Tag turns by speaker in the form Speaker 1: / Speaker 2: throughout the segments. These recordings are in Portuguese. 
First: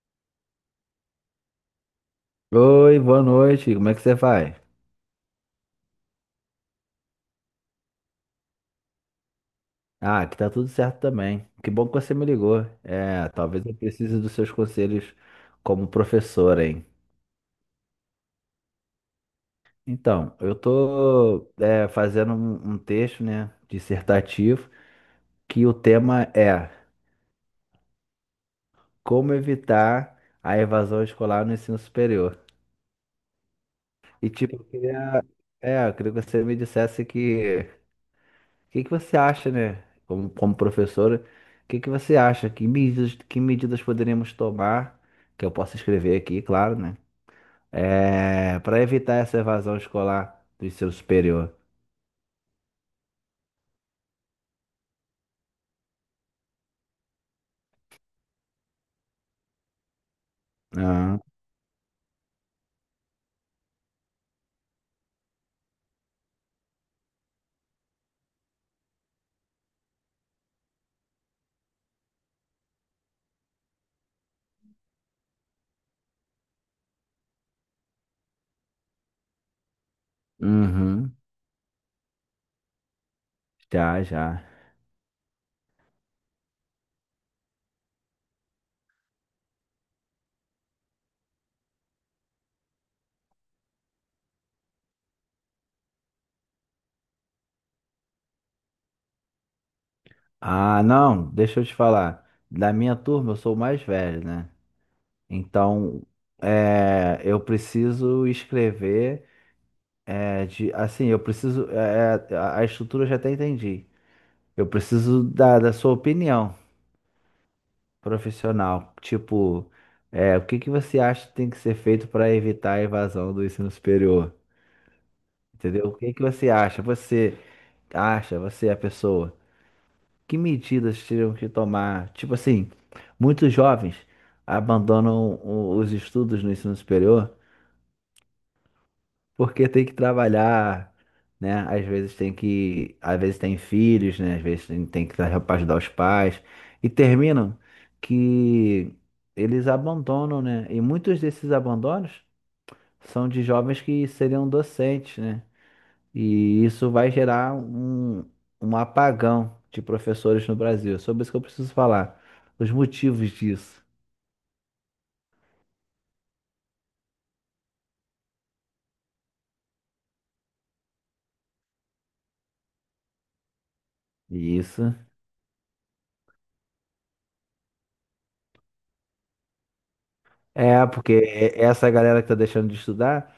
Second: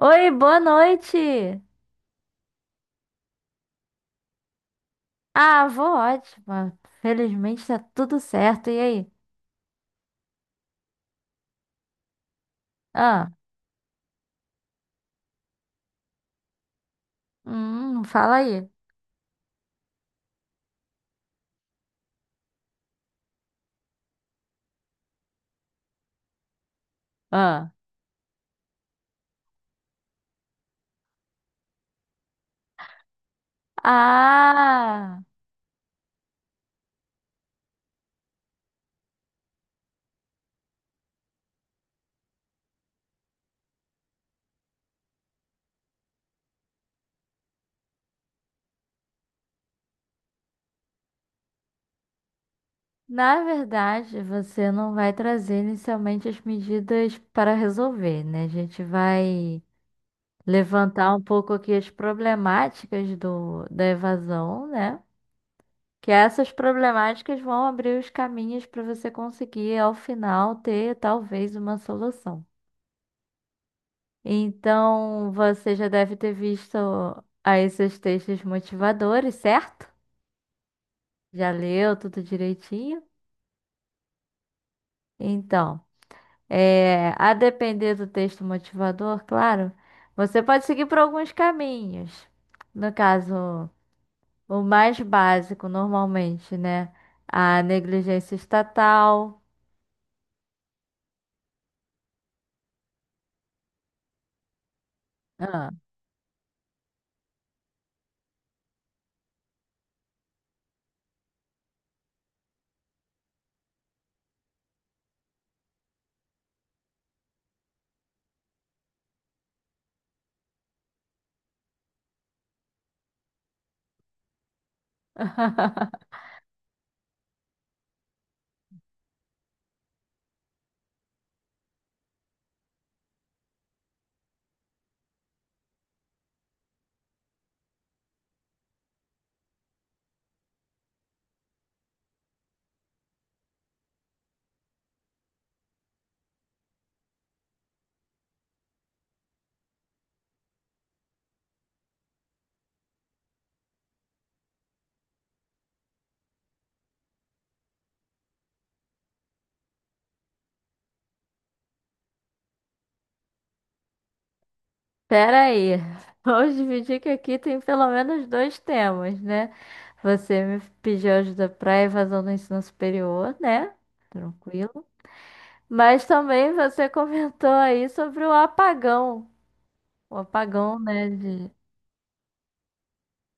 Speaker 1: Oi, boa noite.
Speaker 2: Oi, boa noite. Como é que você vai?
Speaker 1: Ah, vou ótima. Felizmente tá tudo certo. E aí?
Speaker 2: Ah, aqui tá tudo certo também. Que bom que você me ligou.
Speaker 1: Ah,
Speaker 2: Talvez eu precise dos seus conselhos como professor, hein?
Speaker 1: fala aí.
Speaker 2: Então, eu tô fazendo um texto, né, dissertativo, que o tema é
Speaker 1: Ah.
Speaker 2: como evitar a evasão escolar no ensino superior. E tipo,
Speaker 1: Ah,
Speaker 2: eu queria que você me dissesse que o que que você acha, né? Como professora, o que que você acha? Que medidas poderíamos tomar, que eu posso escrever aqui, claro, né? Para evitar essa evasão escolar do ensino superior.
Speaker 1: na verdade, você não vai trazer inicialmente as medidas para resolver, né? A gente vai levantar
Speaker 2: Ah,
Speaker 1: um pouco aqui as problemáticas da evasão, né? Que essas problemáticas vão abrir os caminhos para você conseguir, ao final, ter talvez uma solução. Então, você já deve ter visto aí seus textos motivadores, certo?
Speaker 2: uhum,
Speaker 1: Já leu tudo direitinho?
Speaker 2: já, já.
Speaker 1: Então, é, a depender do texto motivador, claro, você pode seguir por alguns caminhos. No caso, o mais básico, normalmente, né? A negligência estatal.
Speaker 2: Ah, não, deixa eu te falar. Da minha turma, eu sou o mais velho, né?
Speaker 1: Ah.
Speaker 2: Então, eu preciso escrever, eu preciso, a estrutura eu já até entendi. Eu preciso da sua opinião profissional. Tipo, o que que você acha que tem que ser feito para evitar a evasão do ensino superior? Entendeu? O que que você acha? Você acha, você é a pessoa. Que medidas teriam que tomar? Tipo assim, muitos jovens abandonam os estudos no ensino superior, porque tem que trabalhar, né? Às vezes tem filhos, né? Às vezes tem que ajudar os pais. E terminam que eles abandonam, né? E muitos desses abandonos são de jovens que seriam docentes, né? E isso vai gerar um apagão de professores no Brasil. É sobre isso que eu preciso falar. Os motivos disso.
Speaker 1: Pera aí, vamos dividir que aqui tem pelo menos dois temas, né? Você me pediu ajuda para evasão do ensino superior, né?
Speaker 2: E
Speaker 1: Tranquilo.
Speaker 2: isso.
Speaker 1: Mas também você comentou aí sobre o apagão. O apagão,
Speaker 2: É,
Speaker 1: né?
Speaker 2: porque
Speaker 1: De...
Speaker 2: essa galera que tá deixando de estudar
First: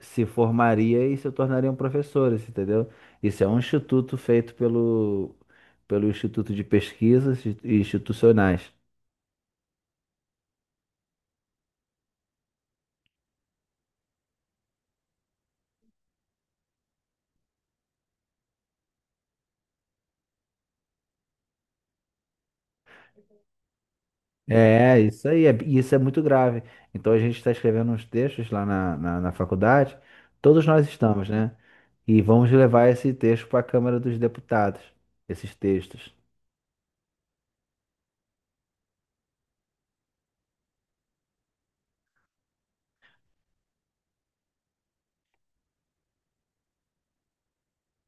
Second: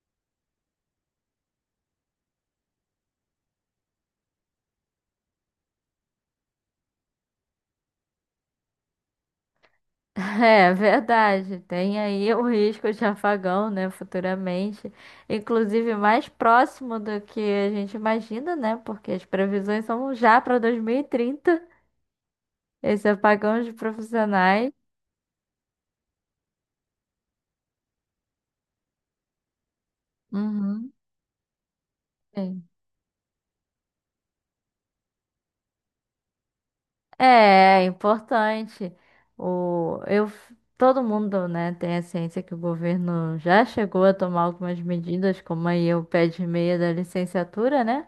Speaker 2: se formaria e se tornariam professores, entendeu? Isso é um instituto feito pelo Instituto de Pesquisas Institucionais.
Speaker 1: É verdade, tem aí o risco de apagão, né? Futuramente. Inclusive mais próximo do que a gente imagina, né? Porque as previsões são já para 2030, esse apagão de profissionais.
Speaker 2: É, isso aí, é, e isso é muito grave. Então a gente está escrevendo uns textos lá na faculdade, todos nós
Speaker 1: Uhum.
Speaker 2: estamos, né? E vamos
Speaker 1: Sim.
Speaker 2: levar esse texto para a Câmara dos Deputados, esses textos.
Speaker 1: É, é importante. O, eu, todo mundo, né, tem a ciência que o governo já chegou a tomar algumas medidas, como aí o pé de meia da licenciatura, né,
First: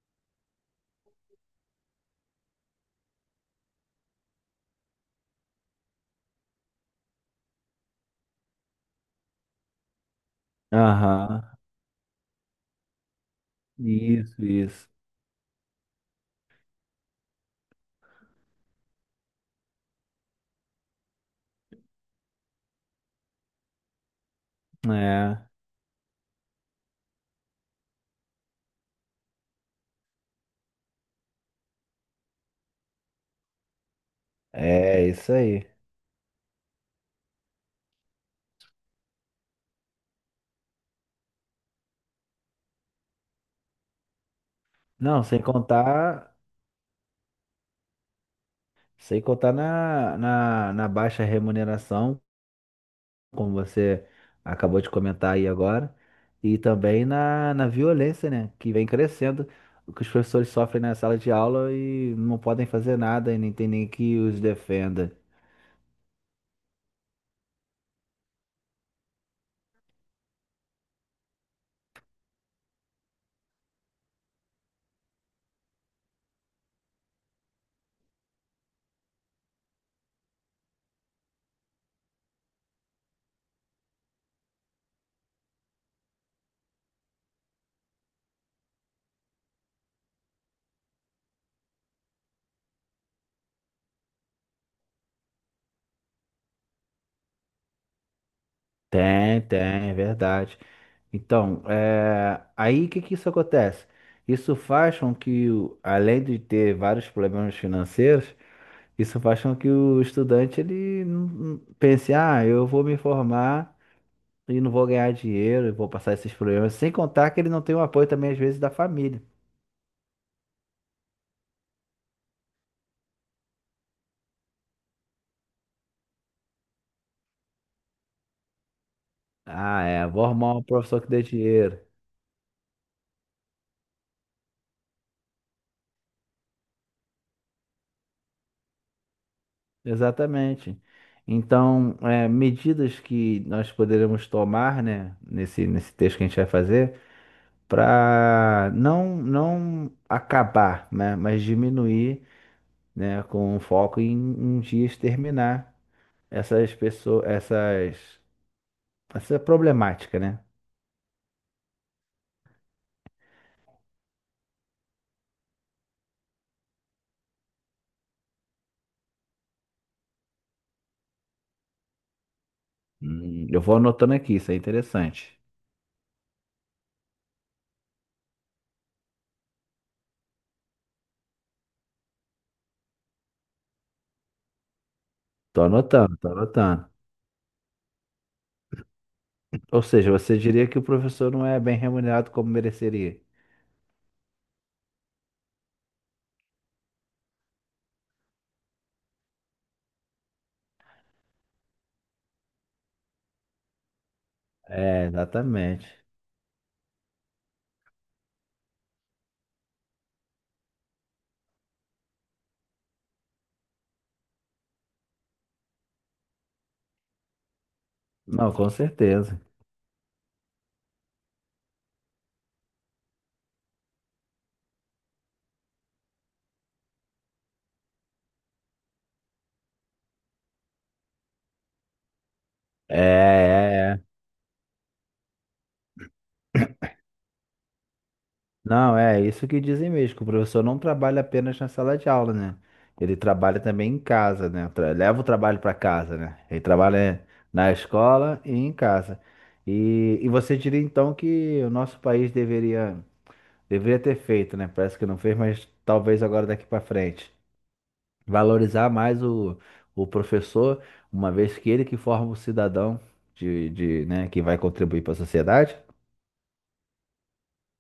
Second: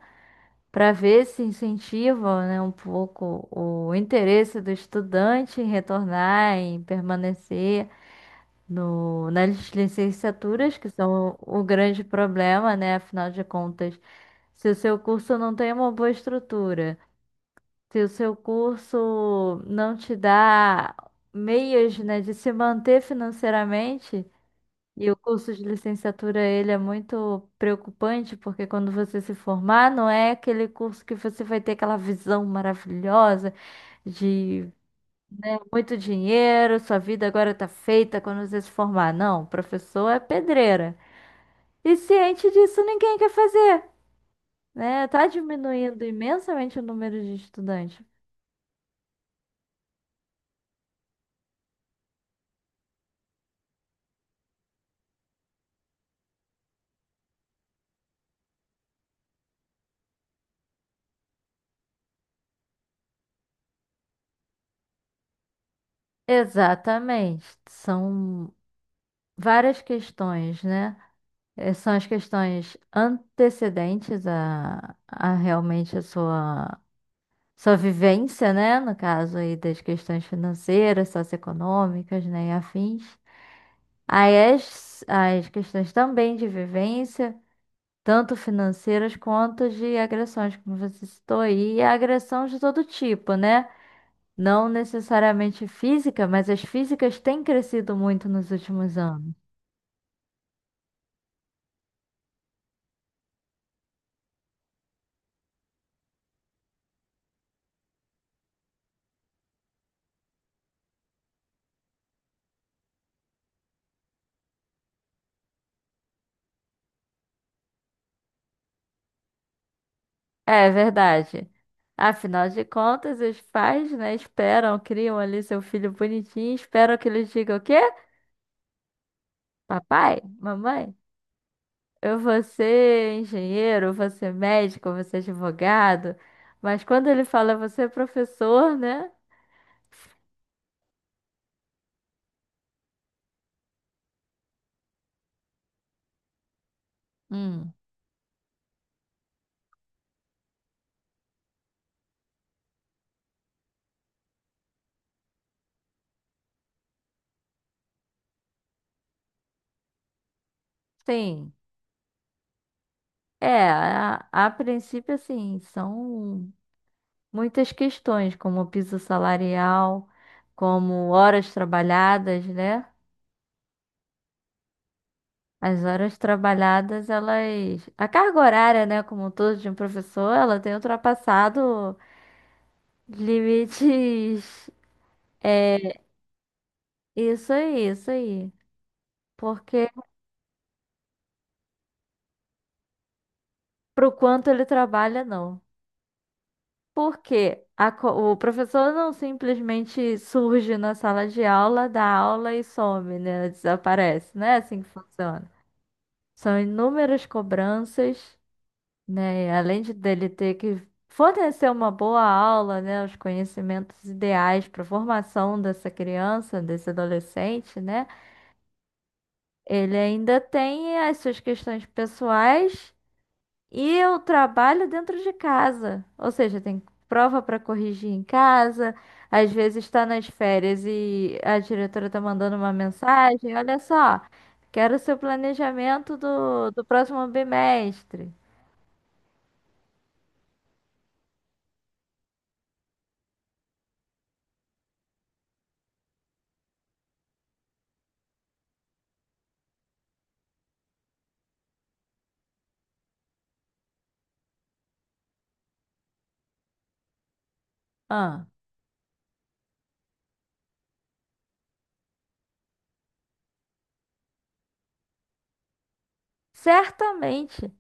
Speaker 1: para ver se incentiva, né, um pouco o interesse do estudante em retornar, em permanecer no, nas licenciaturas, que são
Speaker 2: Aham,
Speaker 1: o grande problema, né, afinal de contas,
Speaker 2: isso,
Speaker 1: se o
Speaker 2: isso.
Speaker 1: seu curso não tem uma boa estrutura. Se o seu curso não te dá meios, né, de se manter financeiramente, e o
Speaker 2: É,
Speaker 1: curso de licenciatura ele é muito preocupante, porque quando você se formar, não é aquele curso que você vai ter aquela visão maravilhosa de
Speaker 2: é isso aí.
Speaker 1: muito dinheiro, sua vida agora tá feita quando você se formar. Não, o professor é pedreira. E ciente disso, ninguém quer fazer, né?
Speaker 2: Não,
Speaker 1: Tá
Speaker 2: sem
Speaker 1: diminuindo
Speaker 2: contar.
Speaker 1: imensamente o número de estudantes.
Speaker 2: Sem contar na baixa remuneração, como você acabou de comentar aí agora, e também na violência, né? Que vem crescendo, o que os professores sofrem na sala de aula e não podem fazer nada e nem tem nem que os defenda.
Speaker 1: Exatamente. São várias questões, né? São as questões antecedentes a realmente a sua, sua vivência, né? No caso aí das questões financeiras, socioeconômicas, né? E afins. Aí as questões também de vivência, tanto financeiras quanto de agressões, como você citou aí, e agressão de todo tipo, né? Não necessariamente física, mas as físicas têm crescido muito nos últimos anos.
Speaker 2: Tem, tem, é verdade. Então, é, aí o que que isso acontece? Isso faz com que, além de ter vários problemas financeiros, isso faz com que o estudante ele não pense, ah, eu vou me formar e não vou ganhar dinheiro, eu vou passar esses problemas. Sem contar que ele não tem o apoio também, às vezes, da família.
Speaker 1: É verdade. Afinal de contas, os pais, né, esperam, criam ali seu filho bonitinho, esperam que ele diga o quê?
Speaker 2: Ah, é,
Speaker 1: Papai,
Speaker 2: vou arrumar um
Speaker 1: mamãe,
Speaker 2: professor que dê dinheiro.
Speaker 1: eu vou ser engenheiro, eu vou ser médico, eu vou ser advogado. Mas quando ele fala, você é professor, né?
Speaker 2: Exatamente. Então, é, medidas que nós poderemos tomar, né, nesse texto que a gente vai fazer,
Speaker 1: Hum,
Speaker 2: para não acabar, né, mas diminuir, né, com foco em um dia exterminar essas pessoas, essas. Essa é problemática, né?
Speaker 1: sim. É, a princípio, assim, são muitas questões, como o piso salarial, como horas trabalhadas, né?
Speaker 2: Eu vou anotando aqui, isso é interessante.
Speaker 1: As horas trabalhadas, elas. A carga horária, né, como um todo de um professor, ela tem ultrapassado limites.
Speaker 2: Tô
Speaker 1: É,
Speaker 2: anotando, tô anotando.
Speaker 1: isso aí, isso aí.
Speaker 2: Ou
Speaker 1: Porque
Speaker 2: seja, você diria que o professor não é bem remunerado como mereceria.
Speaker 1: pro quanto ele trabalha, não. Porque o professor não simplesmente surge na sala de aula, dá aula e some, né? Desaparece. Não é assim que
Speaker 2: É,
Speaker 1: funciona.
Speaker 2: exatamente.
Speaker 1: São inúmeras cobranças, né? E além de dele ter que fornecer uma boa aula, né? Os conhecimentos ideais para a formação dessa criança, desse adolescente, né?
Speaker 2: Não, com certeza.
Speaker 1: Ele ainda tem as suas questões pessoais e o trabalho dentro de casa. Ou seja, tem prova para corrigir em casa. Às vezes está nas férias e a diretora está mandando uma
Speaker 2: É,
Speaker 1: mensagem. Olha
Speaker 2: é, é.
Speaker 1: só, quero o seu planejamento do próximo bimestre.
Speaker 2: Não, é isso que dizem mesmo, que o professor não trabalha apenas na sala de aula, né? Ele trabalha também em casa, né? Leva o trabalho para casa, né? Ele trabalha na escola e em casa. E você diria então que o nosso país deveria. Deveria ter feito, né? Parece que não fez, mas talvez agora daqui para frente.
Speaker 1: Ah,
Speaker 2: Valorizar mais o professor, uma vez que ele que forma o cidadão né, que vai contribuir para a sociedade.
Speaker 1: certamente.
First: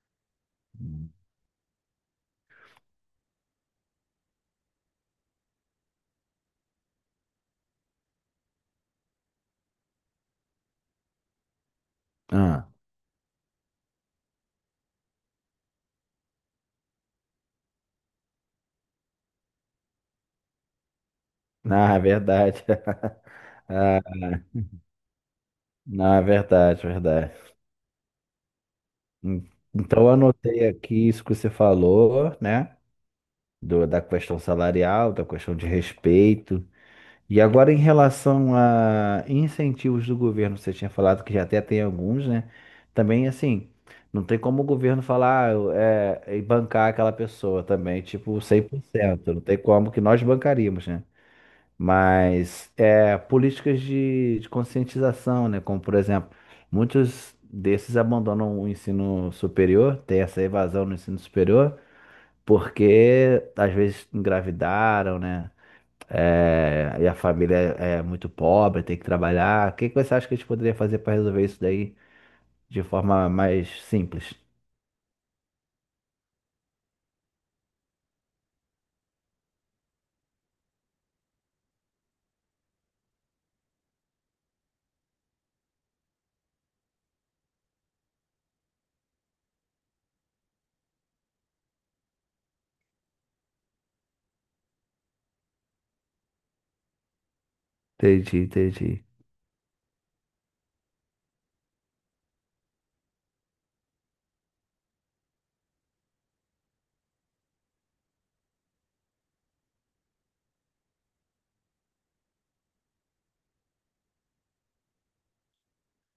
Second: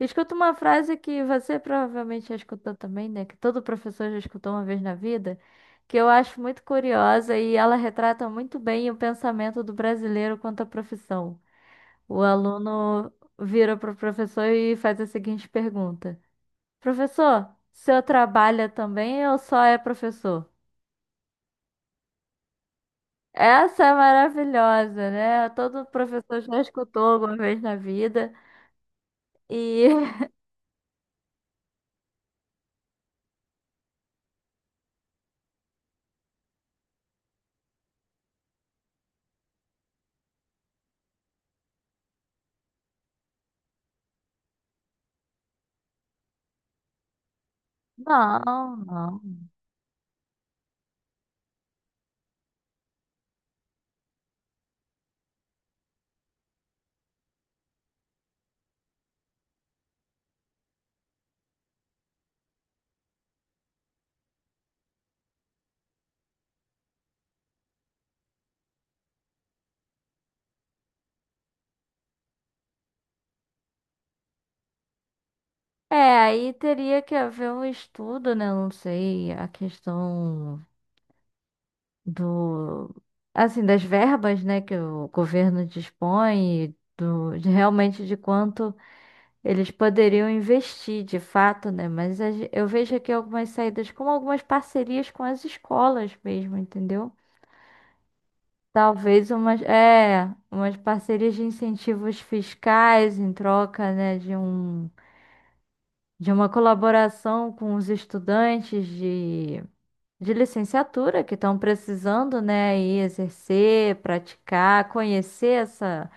Speaker 1: Escuta uma frase que você provavelmente já escutou também, né? Que todo professor já escutou uma vez na vida, que eu acho muito curiosa e ela retrata muito bem o pensamento do brasileiro quanto à profissão. O
Speaker 2: Ah,
Speaker 1: aluno vira para o professor e faz a seguinte pergunta: professor, o senhor trabalha também ou só é professor?
Speaker 2: na verdade.
Speaker 1: Essa é
Speaker 2: Ah,
Speaker 1: maravilhosa, né? Todo
Speaker 2: na
Speaker 1: professor já
Speaker 2: verdade,
Speaker 1: escutou alguma
Speaker 2: verdade.
Speaker 1: vez na vida.
Speaker 2: Hum, Então, eu
Speaker 1: E
Speaker 2: anotei aqui isso que você falou, né? Da questão salarial, da questão de respeito. E agora, em relação a incentivos do governo, você tinha falado que já até tem alguns, né? Também, assim, não tem como o governo falar, ah, é, e bancar aquela pessoa também, tipo,
Speaker 1: não, não.
Speaker 2: 100%. Não tem como que nós bancaríamos, né? Mas é, políticas de conscientização, né? Como, por exemplo, muitos desses abandonam o ensino superior, tem essa evasão no ensino superior, porque às vezes engravidaram, né? É, e a família é muito pobre, tem que trabalhar. O que que você acha que a gente poderia fazer para resolver isso daí de forma mais simples?
Speaker 1: É, aí teria que haver um estudo, né? Não sei, a questão do, assim, das verbas, né, que o governo dispõe, e do, de realmente de quanto eles poderiam investir, de fato, né? Mas eu vejo aqui algumas saídas, como algumas parcerias com as escolas mesmo, entendeu?
Speaker 2: Entendi, entendi.
Speaker 1: Talvez umas, é, umas parcerias de incentivos fiscais em troca, né, de um, de uma colaboração com os estudantes de licenciatura que estão precisando, né, aí exercer, praticar, conhecer essa,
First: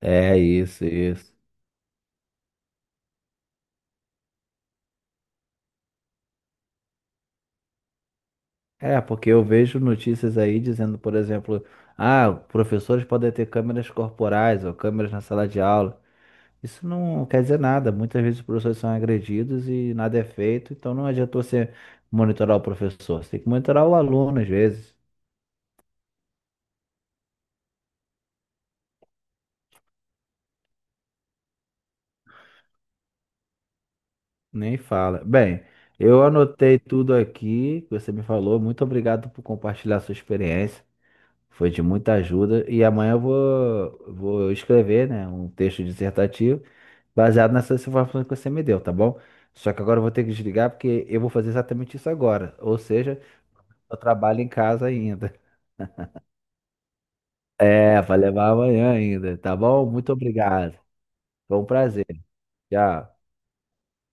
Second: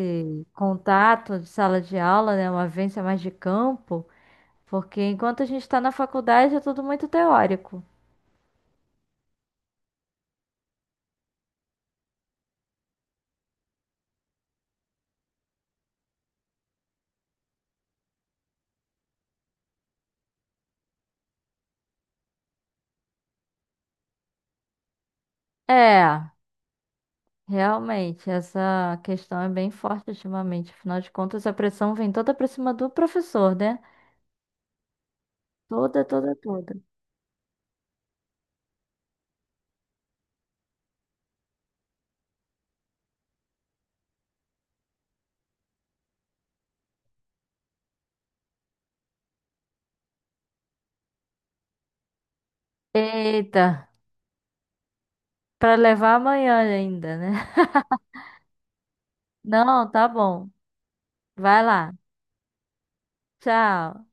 Speaker 2: É isso, isso.
Speaker 1: contato de sala de aula, né, uma vivência mais de campo, porque enquanto a gente está na faculdade é tudo muito teórico.
Speaker 2: É, porque eu vejo notícias aí dizendo, por exemplo, ah, professores podem ter câmeras corporais ou câmeras na sala de aula. Isso não quer dizer nada. Muitas vezes os professores são agredidos e nada é feito, então não adiantou você monitorar o professor. Você tem que monitorar o aluno às vezes.
Speaker 1: É, realmente, essa questão é bem forte ultimamente. Afinal de contas, a pressão vem toda para cima do professor, né?
Speaker 2: Nem fala. Bem,
Speaker 1: Toda,
Speaker 2: eu
Speaker 1: toda, toda.
Speaker 2: anotei tudo aqui que você me falou. Muito obrigado por compartilhar sua experiência. Foi de muita ajuda. E amanhã eu vou escrever, né, um texto dissertativo baseado nessas informações que você me deu, tá bom? Só que agora eu vou ter que desligar porque eu vou fazer exatamente isso agora. Ou seja,
Speaker 1: Eita,
Speaker 2: eu trabalho em casa ainda.
Speaker 1: para levar amanhã ainda, né?
Speaker 2: É, vai levar amanhã ainda, tá
Speaker 1: Não,
Speaker 2: bom?
Speaker 1: tá
Speaker 2: Muito
Speaker 1: bom.
Speaker 2: obrigado. Foi
Speaker 1: Vai
Speaker 2: um
Speaker 1: lá.
Speaker 2: prazer. Tchau.
Speaker 1: Tchau.